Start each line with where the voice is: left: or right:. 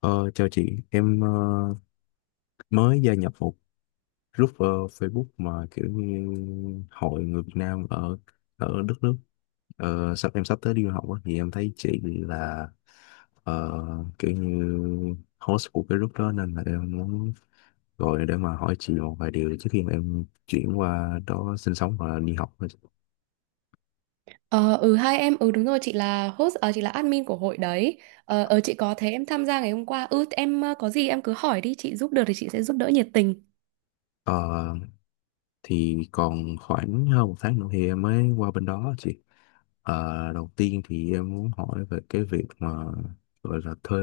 left: Ờ, Chào chị, em mới gia nhập một group, Facebook, mà kiểu như hội người Việt Nam ở ở đất nước sắp tới đi du học á, thì em thấy chị là, ờ, kiểu như host của cái group đó, nên là em muốn gọi để mà hỏi chị một vài điều trước khi mà em chuyển qua đó sinh sống và đi học.
right: Ờ, ừ hai em ừ đúng rồi, chị là host, chị là admin của hội đấy. Chị có thế em tham gia ngày hôm qua. Có gì em cứ hỏi đi, chị giúp được thì chị sẽ giúp đỡ nhiệt tình.
left: Ờ, thì còn khoảng hơn một tháng nữa thì em mới qua bên đó chị. Đầu tiên thì em muốn hỏi về cái việc mà gọi là thuê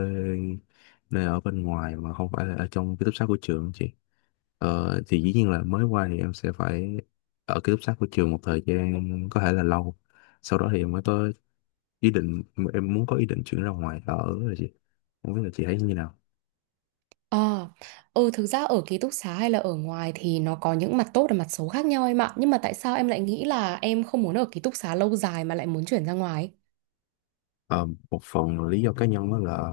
left: nơi ở bên ngoài mà không phải là ở trong ký túc xá của trường chị. Thì dĩ nhiên là mới qua thì em sẽ phải ở ký túc xá của trường một thời gian, có thể là lâu, sau đó thì em mới có ý định, em muốn có ý định chuyển ra ngoài ở, rồi chị không biết là chị thấy như nào.
right: ờ ừ, thực ra ở ký túc xá hay là ở ngoài thì nó có những mặt tốt và mặt xấu khác nhau em ạ, nhưng mà tại sao em lại nghĩ là em không muốn ở ký túc xá lâu dài mà lại muốn chuyển ra ngoài?
left: Ờ, Một phần lý do cá nhân đó là,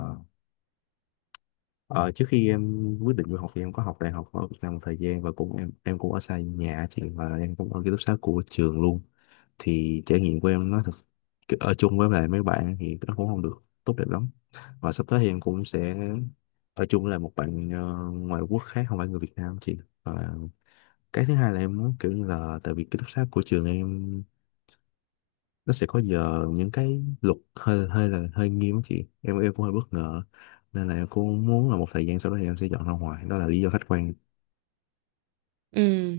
left: Ờ, trước khi em quyết định du học thì em có học đại học ở Việt Nam một thời gian, và cũng em cũng ở xa nhà chị, và em cũng ở ký túc xá của trường luôn. Thì trải nghiệm của em nó thật, ở chung với lại mấy bạn thì nó cũng không được tốt đẹp lắm. Và sắp tới thì em cũng sẽ ở chung với lại một bạn ngoại quốc khác, không phải người Việt Nam chị. Và cái thứ hai là em muốn kiểu như là, tại vì ký túc xá của trường em nó sẽ có giờ, những cái luật hơi hơi là hơi nghiêm á chị, em cũng hơi bất ngờ, nên là em cũng muốn là một thời gian sau đó thì em sẽ dọn ra ngoài, đó là lý do khách quan.
right: Ừ.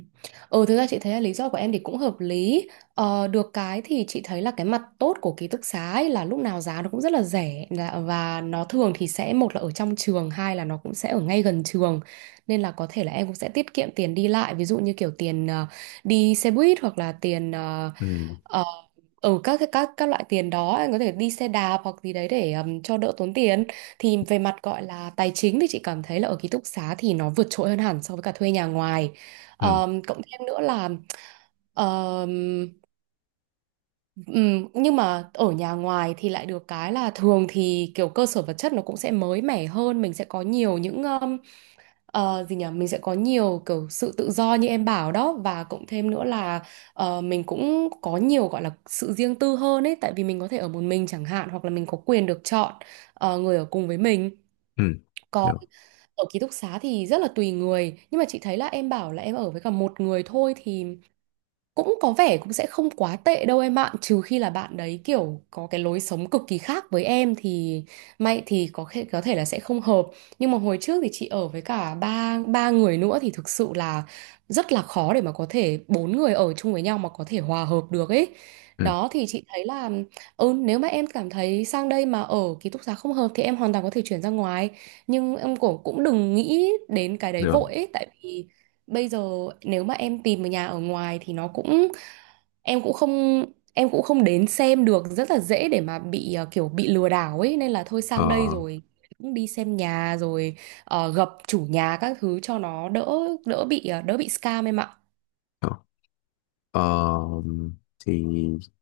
right: Ừ, thực ra chị thấy là lý do của em thì cũng hợp lý. Ờ, được cái thì chị thấy là cái mặt tốt của ký túc xá ấy là lúc nào giá nó cũng rất là rẻ và nó thường thì sẽ một là ở trong trường, hai là nó cũng sẽ ở ngay gần trường. Nên là có thể là em cũng sẽ tiết kiệm tiền đi lại, ví dụ như kiểu tiền đi xe buýt hoặc là tiền
left: Ừ.
right: Ờ, các cái các loại tiền đó, anh có thể đi xe đạp hoặc gì đấy để cho đỡ tốn tiền. Thì về mặt gọi là tài chính thì chị cảm thấy là ở ký túc xá thì nó vượt trội hơn hẳn so với cả thuê nhà ngoài.
left: Ừ.
right: Cộng thêm nữa là ờm, nhưng mà ở nhà ngoài thì lại được cái là thường thì kiểu cơ sở vật chất nó cũng sẽ mới mẻ hơn, mình sẽ có nhiều những— Ờ, gì nhỉ mình sẽ có nhiều kiểu sự tự do như em bảo đó, và cộng thêm nữa là mình cũng có nhiều gọi là sự riêng tư hơn ấy, tại vì mình có thể ở một mình chẳng hạn, hoặc là mình có quyền được chọn người ở cùng với mình.
left: Ừ.
right: Còn
left: Được.
right: ở ký túc xá thì rất là tùy người, nhưng mà chị thấy là em bảo là em ở với cả một người thôi thì cũng có vẻ cũng sẽ không quá tệ đâu em ạ, trừ khi là bạn đấy kiểu có cái lối sống cực kỳ khác với em thì may thì có thể là sẽ không hợp. Nhưng mà hồi trước thì chị ở với cả ba ba người nữa thì thực sự là rất là khó để mà có thể bốn người ở chung với nhau mà có thể hòa hợp được ấy.
left: Ừ.
right: Đó thì chị thấy là ừ, nếu mà em cảm thấy sang đây mà ở ký túc xá không hợp thì em hoàn toàn có thể chuyển ra ngoài, nhưng em cũng cũng đừng nghĩ đến cái đấy
left: Được.
right: vội ấy, tại vì bây giờ nếu mà em tìm một nhà ở ngoài thì nó cũng— em cũng không em cũng không đến xem được, rất là dễ để mà bị kiểu bị lừa đảo ấy, nên là thôi
left: Ờ.
right: sang đây rồi cũng đi xem nhà rồi, gặp chủ nhà các thứ cho nó đỡ đỡ bị, đỡ bị scam em ạ.
left: Ờ. ờ, thì,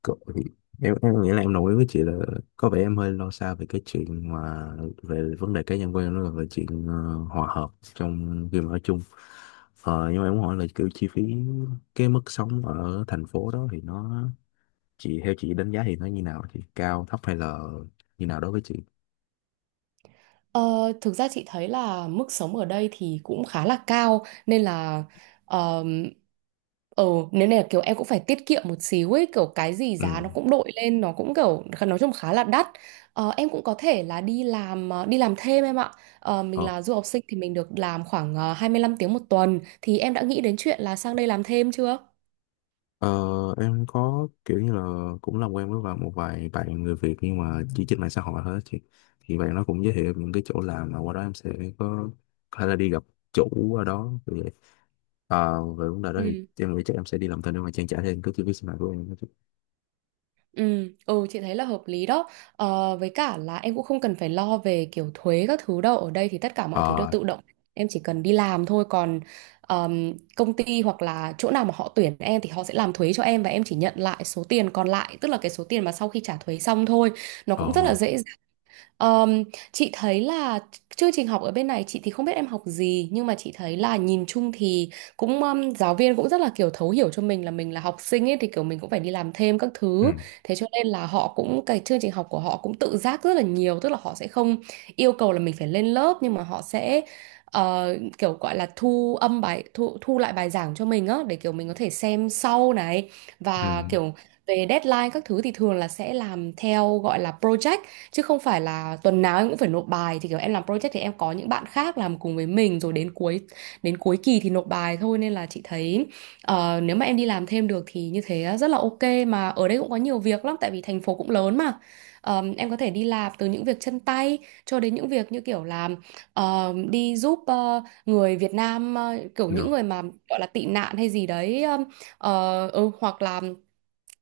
left: cậu- thì Em nghĩ là em đồng ý với chị là có vẻ em hơi lo xa về cái chuyện mà, về vấn đề cá nhân của em, nó là về chuyện hòa hợp trong khi mà ở chung. Nhưng mà em muốn hỏi là kiểu chi phí, cái mức sống ở thành phố đó thì nó, theo chị đánh giá thì nó như nào, thì cao thấp hay là như nào đối với chị.
right: Ờ, thực ra chị thấy là mức sống ở đây thì cũng khá là cao nên là ờm, ờ nếu này là kiểu em cũng phải tiết kiệm một xíu ấy, kiểu cái gì giá
left: Ừ.
right: nó cũng đội lên, nó cũng kiểu nói chung khá là đắt. Ờ, em cũng có thể là đi làm, đi làm thêm em ạ. Ờ, mình
left: ờ,
right: là du học sinh thì mình được làm khoảng 25 tiếng một tuần, thì em đã nghĩ đến chuyện là sang đây làm thêm chưa?
left: ờ em có kiểu như là cũng làm quen với vài một vài bạn người Việt nhưng mà chỉ trên mạng xã hội thôi á chị. Thì bạn nó cũng giới thiệu em những cái chỗ làm mà qua đó em sẽ có có thể là đi gặp chủ ở đó như vậy. Ờ, về vấn đề đó thì
right: Ừ.
left: em nghĩ chắc em sẽ đi làm thêm để mà trang trải thêm cái chi phí sinh hoạt của em đó chị.
right: Ừ, ừ chị thấy là hợp lý đó. Với cả là em cũng không cần phải lo về kiểu thuế các thứ đâu, ở đây thì tất cả mọi thứ đều
left: Ờ.
right: tự động, em chỉ cần đi làm thôi. Còn công ty hoặc là chỗ nào mà họ tuyển em thì họ sẽ làm thuế cho em, và em chỉ nhận lại số tiền còn lại, tức là cái số tiền mà sau khi trả thuế xong thôi. Nó
left: Ờ.
right: cũng rất là dễ. Ờm, chị thấy là chương trình học ở bên này, chị thì không biết em học gì, nhưng mà chị thấy là nhìn chung thì cũng giáo viên cũng rất là kiểu thấu hiểu cho mình là học sinh ấy, thì kiểu mình cũng phải đi làm thêm các
left: Ừ.
right: thứ. Thế cho nên là họ cũng— cái chương trình học của họ cũng tự giác rất là nhiều, tức là họ sẽ không yêu cầu là mình phải lên lớp, nhưng mà họ sẽ ờ, kiểu gọi là thu âm bài, thu thu lại bài giảng cho mình á, để kiểu mình có thể xem sau này. Và
left: Ừ.
right: kiểu về deadline các thứ thì thường là sẽ làm theo gọi là project, chứ không phải là tuần nào em cũng phải nộp bài. Thì kiểu em làm project thì em có những bạn khác làm cùng với mình, rồi đến cuối kỳ thì nộp bài thôi. Nên là chị thấy nếu mà em đi làm thêm được thì như thế rất là ok. Mà ở đây cũng có nhiều việc lắm tại vì thành phố cũng lớn mà. Ờ, em có thể đi làm từ những việc chân tay cho đến những việc như kiểu làm, đi giúp người Việt Nam, kiểu
left: Rồi.
right: những người mà gọi là tị nạn hay gì đấy, hoặc là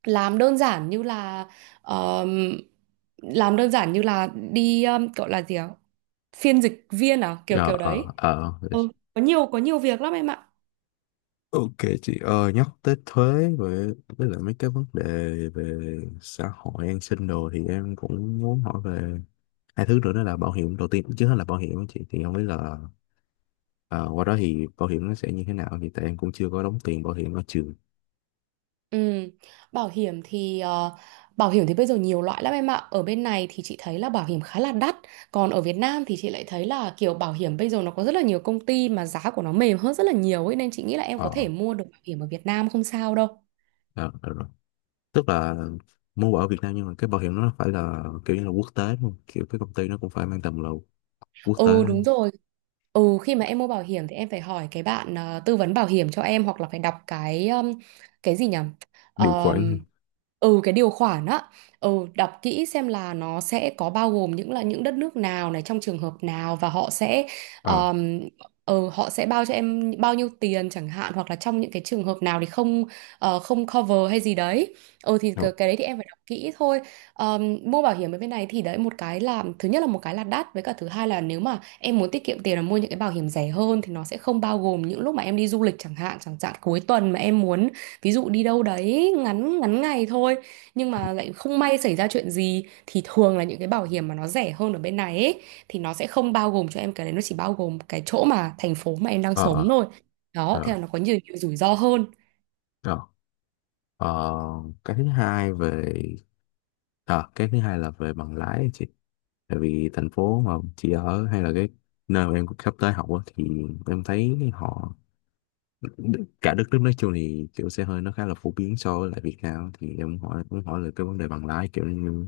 right: làm đơn giản như là— ờm, làm đơn giản như là đi, gọi là gì ạ, phiên dịch viên à, kiểu
left: Ờ.
right: kiểu đấy. Ừ, có nhiều việc lắm em ạ.
left: Ok. Chị ơi, nhắc tới thuế với lại mấy cái vấn đề về xã hội an sinh đồ, thì em cũng muốn hỏi về hai thứ nữa, đó là bảo hiểm. Đầu tiên trước hết là bảo hiểm á chị, thì không biết là ờ, qua đó thì bảo hiểm nó sẽ như thế nào, thì tại em cũng chưa có đóng tiền bảo hiểm ở trường.
right: Ừ. Bảo hiểm thì bây giờ nhiều loại lắm em ạ, ở bên này thì chị thấy là bảo hiểm khá là đắt. Còn ở Việt Nam thì chị lại thấy là kiểu bảo hiểm bây giờ nó có rất là nhiều công ty mà giá của nó mềm hơn rất là nhiều ấy, nên chị nghĩ là em có
left: Ờ.
right: thể mua được bảo hiểm ở Việt Nam không sao đâu.
left: Ờ, rồi. Tức là muốn bảo ở Việt Nam nhưng mà cái bảo hiểm nó phải là kiểu như là quốc tế luôn, kiểu cái công ty nó cũng phải mang tầm là quốc tế.
right: Ừ, đúng rồi. Ừ, khi mà em mua bảo hiểm thì em phải hỏi cái bạn tư vấn bảo hiểm cho em, hoặc là phải đọc cái, cái gì nhỉ?
left: Điều khoản.
right: Ờm, ừ, cái điều khoản á. Ừ, đọc kỹ xem là nó sẽ có bao gồm những— là những đất nước nào này, trong trường hợp nào, và họ sẽ
left: Ờ.
right: um, ừ, họ sẽ bao cho em bao nhiêu tiền chẳng hạn, hoặc là trong những cái trường hợp nào thì không, không cover hay gì đấy. Ừ, thì
left: Ờ.
right: cái đấy thì em phải đọc kỹ thôi. Mua bảo hiểm ở bên này thì đấy, một cái là thứ nhất là— một cái là đắt, với cả thứ hai là nếu mà em muốn tiết kiệm tiền là mua những cái bảo hiểm rẻ hơn, thì nó sẽ không bao gồm những lúc mà em đi du lịch chẳng hạn, chẳng hạn cuối tuần mà em muốn ví dụ đi đâu đấy ngắn ngắn ngày thôi, nhưng mà lại không may xảy ra chuyện gì, thì thường là những cái bảo hiểm mà nó rẻ hơn ở bên này ấy, thì nó sẽ không bao gồm cho em cái đấy, nó chỉ bao gồm cái chỗ mà thành phố mà em đang
left: Ờ. Ờ.
right: sống thôi. Đó, thế
left: Ờ.
right: là nó có nhiều, nhiều rủi ro hơn.
left: Ờ. Ờ, cái thứ hai về cái thứ hai là về bằng lái á chị. Tại vì thành phố mà chị ở hay là cái nơi mà em sắp tới học á, thì em thấy họ, cả đất nước nói chung thì kiểu xe hơi nó khá là phổ biến so với lại Việt Nam. Thì em muốn hỏi là cái vấn đề bằng lái kiểu như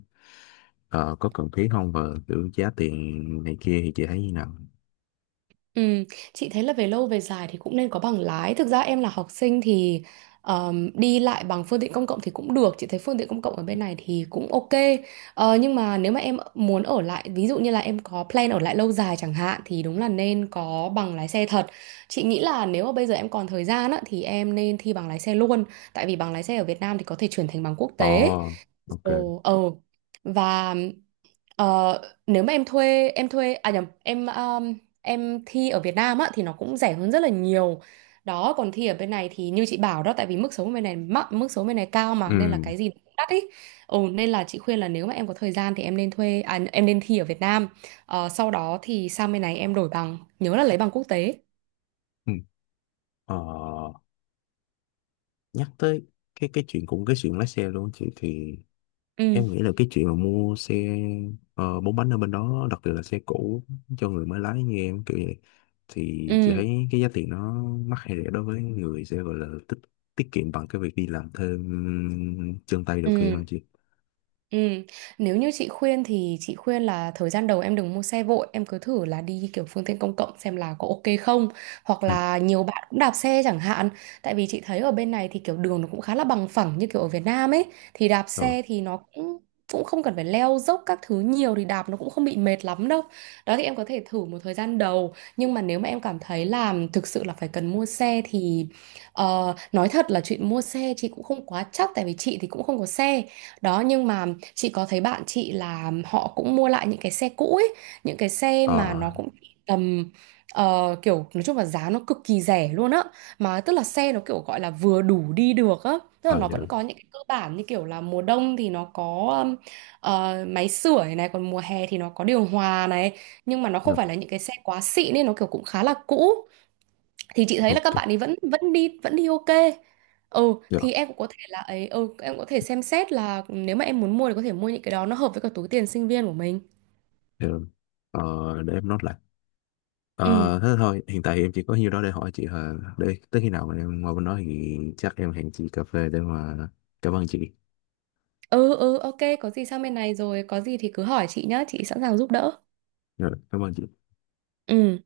left: có cần thiết không, và kiểu giá tiền này kia thì chị thấy như nào.
right: Ừ, chị thấy là về lâu về dài thì cũng nên có bằng lái. Thực ra em là học sinh thì đi lại bằng phương tiện công cộng thì cũng được. Chị thấy phương tiện công cộng ở bên này thì cũng ok. Ờ, nhưng mà nếu mà em muốn ở lại, ví dụ như là em có plan ở lại lâu dài chẳng hạn, thì đúng là nên có bằng lái xe thật. Chị nghĩ là nếu mà bây giờ em còn thời gian á, thì em nên thi bằng lái xe luôn. Tại vì bằng lái xe ở Việt Nam thì có thể chuyển thành bằng quốc tế.
left: Ồ, ok.
right: Ồ, ờ. Và— Ờ, nếu mà em thuê à nhầm em thi ở Việt Nam á thì nó cũng rẻ hơn rất là nhiều. Đó, còn thi ở bên này thì như chị bảo đó, tại vì mức sống bên này cao mà, nên là
left: Ừ.
right: cái gì cũng đắt ý. Ừ, nên là chị khuyên là nếu mà em có thời gian thì em nên thi ở Việt Nam. Ờ, sau đó thì sang bên này em đổi bằng, nhớ là lấy bằng quốc tế.
left: Ừ. Ờ, nhắc tới cái chuyện, cũng cái chuyện lái xe luôn chị, thì
right: ừ
left: em nghĩ là cái chuyện mà mua xe bốn bánh ở bên đó, đặc biệt là xe cũ cho người mới lái như em kiểu vậy, thì chị
right: ừ
left: thấy cái giá tiền nó mắc hay rẻ đối với người sẽ gọi là tiết kiệm bằng cái việc đi làm thêm chân tay đầu kia hơn
right: ừ
left: chị.
right: Ừ. Nếu như chị khuyên thì chị khuyên là thời gian đầu em đừng mua xe vội, em cứ thử là đi kiểu phương tiện công cộng xem là có ok không, hoặc
left: Ừ.
right: là nhiều bạn cũng đạp xe chẳng hạn. Tại vì chị thấy ở bên này thì kiểu đường nó cũng khá là bằng phẳng như kiểu ở Việt Nam ấy, thì đạp
left: Rồi.
right: xe thì nó cũng cũng không cần phải leo dốc các thứ nhiều, thì đạp nó cũng không bị mệt lắm đâu. Đó, thì em có thể thử một thời gian đầu, nhưng mà nếu mà em cảm thấy là thực sự là phải cần mua xe thì nói thật là chuyện mua xe chị cũng không quá chắc, tại vì chị thì cũng không có xe. Đó, nhưng mà chị có thấy bạn chị là họ cũng mua lại những cái xe cũ ấy, những cái xe mà
left: Ờ.
right: nó cũng chỉ tầm kiểu nói chung là giá nó cực kỳ rẻ luôn á. Mà tức là xe nó kiểu gọi là vừa đủ đi được á. Tức là
left: Ờ.
right: nó
left: Dạ.
right: vẫn có những cái cơ bản như kiểu là mùa đông thì nó có um, máy sưởi này, còn mùa hè thì nó có điều hòa này, nhưng mà nó
left: Dạ.
right: không phải là những cái xe quá xịn, nên nó kiểu cũng khá là cũ. Thì chị thấy là các
left: Ok.
right: bạn ấy vẫn vẫn đi ok. Ừ,
left: Dạ.
right: thì em cũng có thể là ấy, ừ em cũng có thể xem xét là ừ, nếu mà em muốn mua thì có thể mua những cái đó nó hợp với cả túi tiền sinh viên của mình.
left: Dạ, rồi. Ờ, để em nói lại.
right: Ừ.
left: Ờ, thế thôi. Hiện tại thì em chỉ có nhiêu đó để hỏi chị hả? Để tới khi nào mà em qua bên đó thì chắc em hẹn chị cà phê để mà cảm ơn chị.
right: Ừ, ok, có gì sang bên này rồi có gì thì cứ hỏi chị nhá, chị sẵn sàng giúp đỡ.
left: Rồi. Cảm ơn chị.
right: Ừ.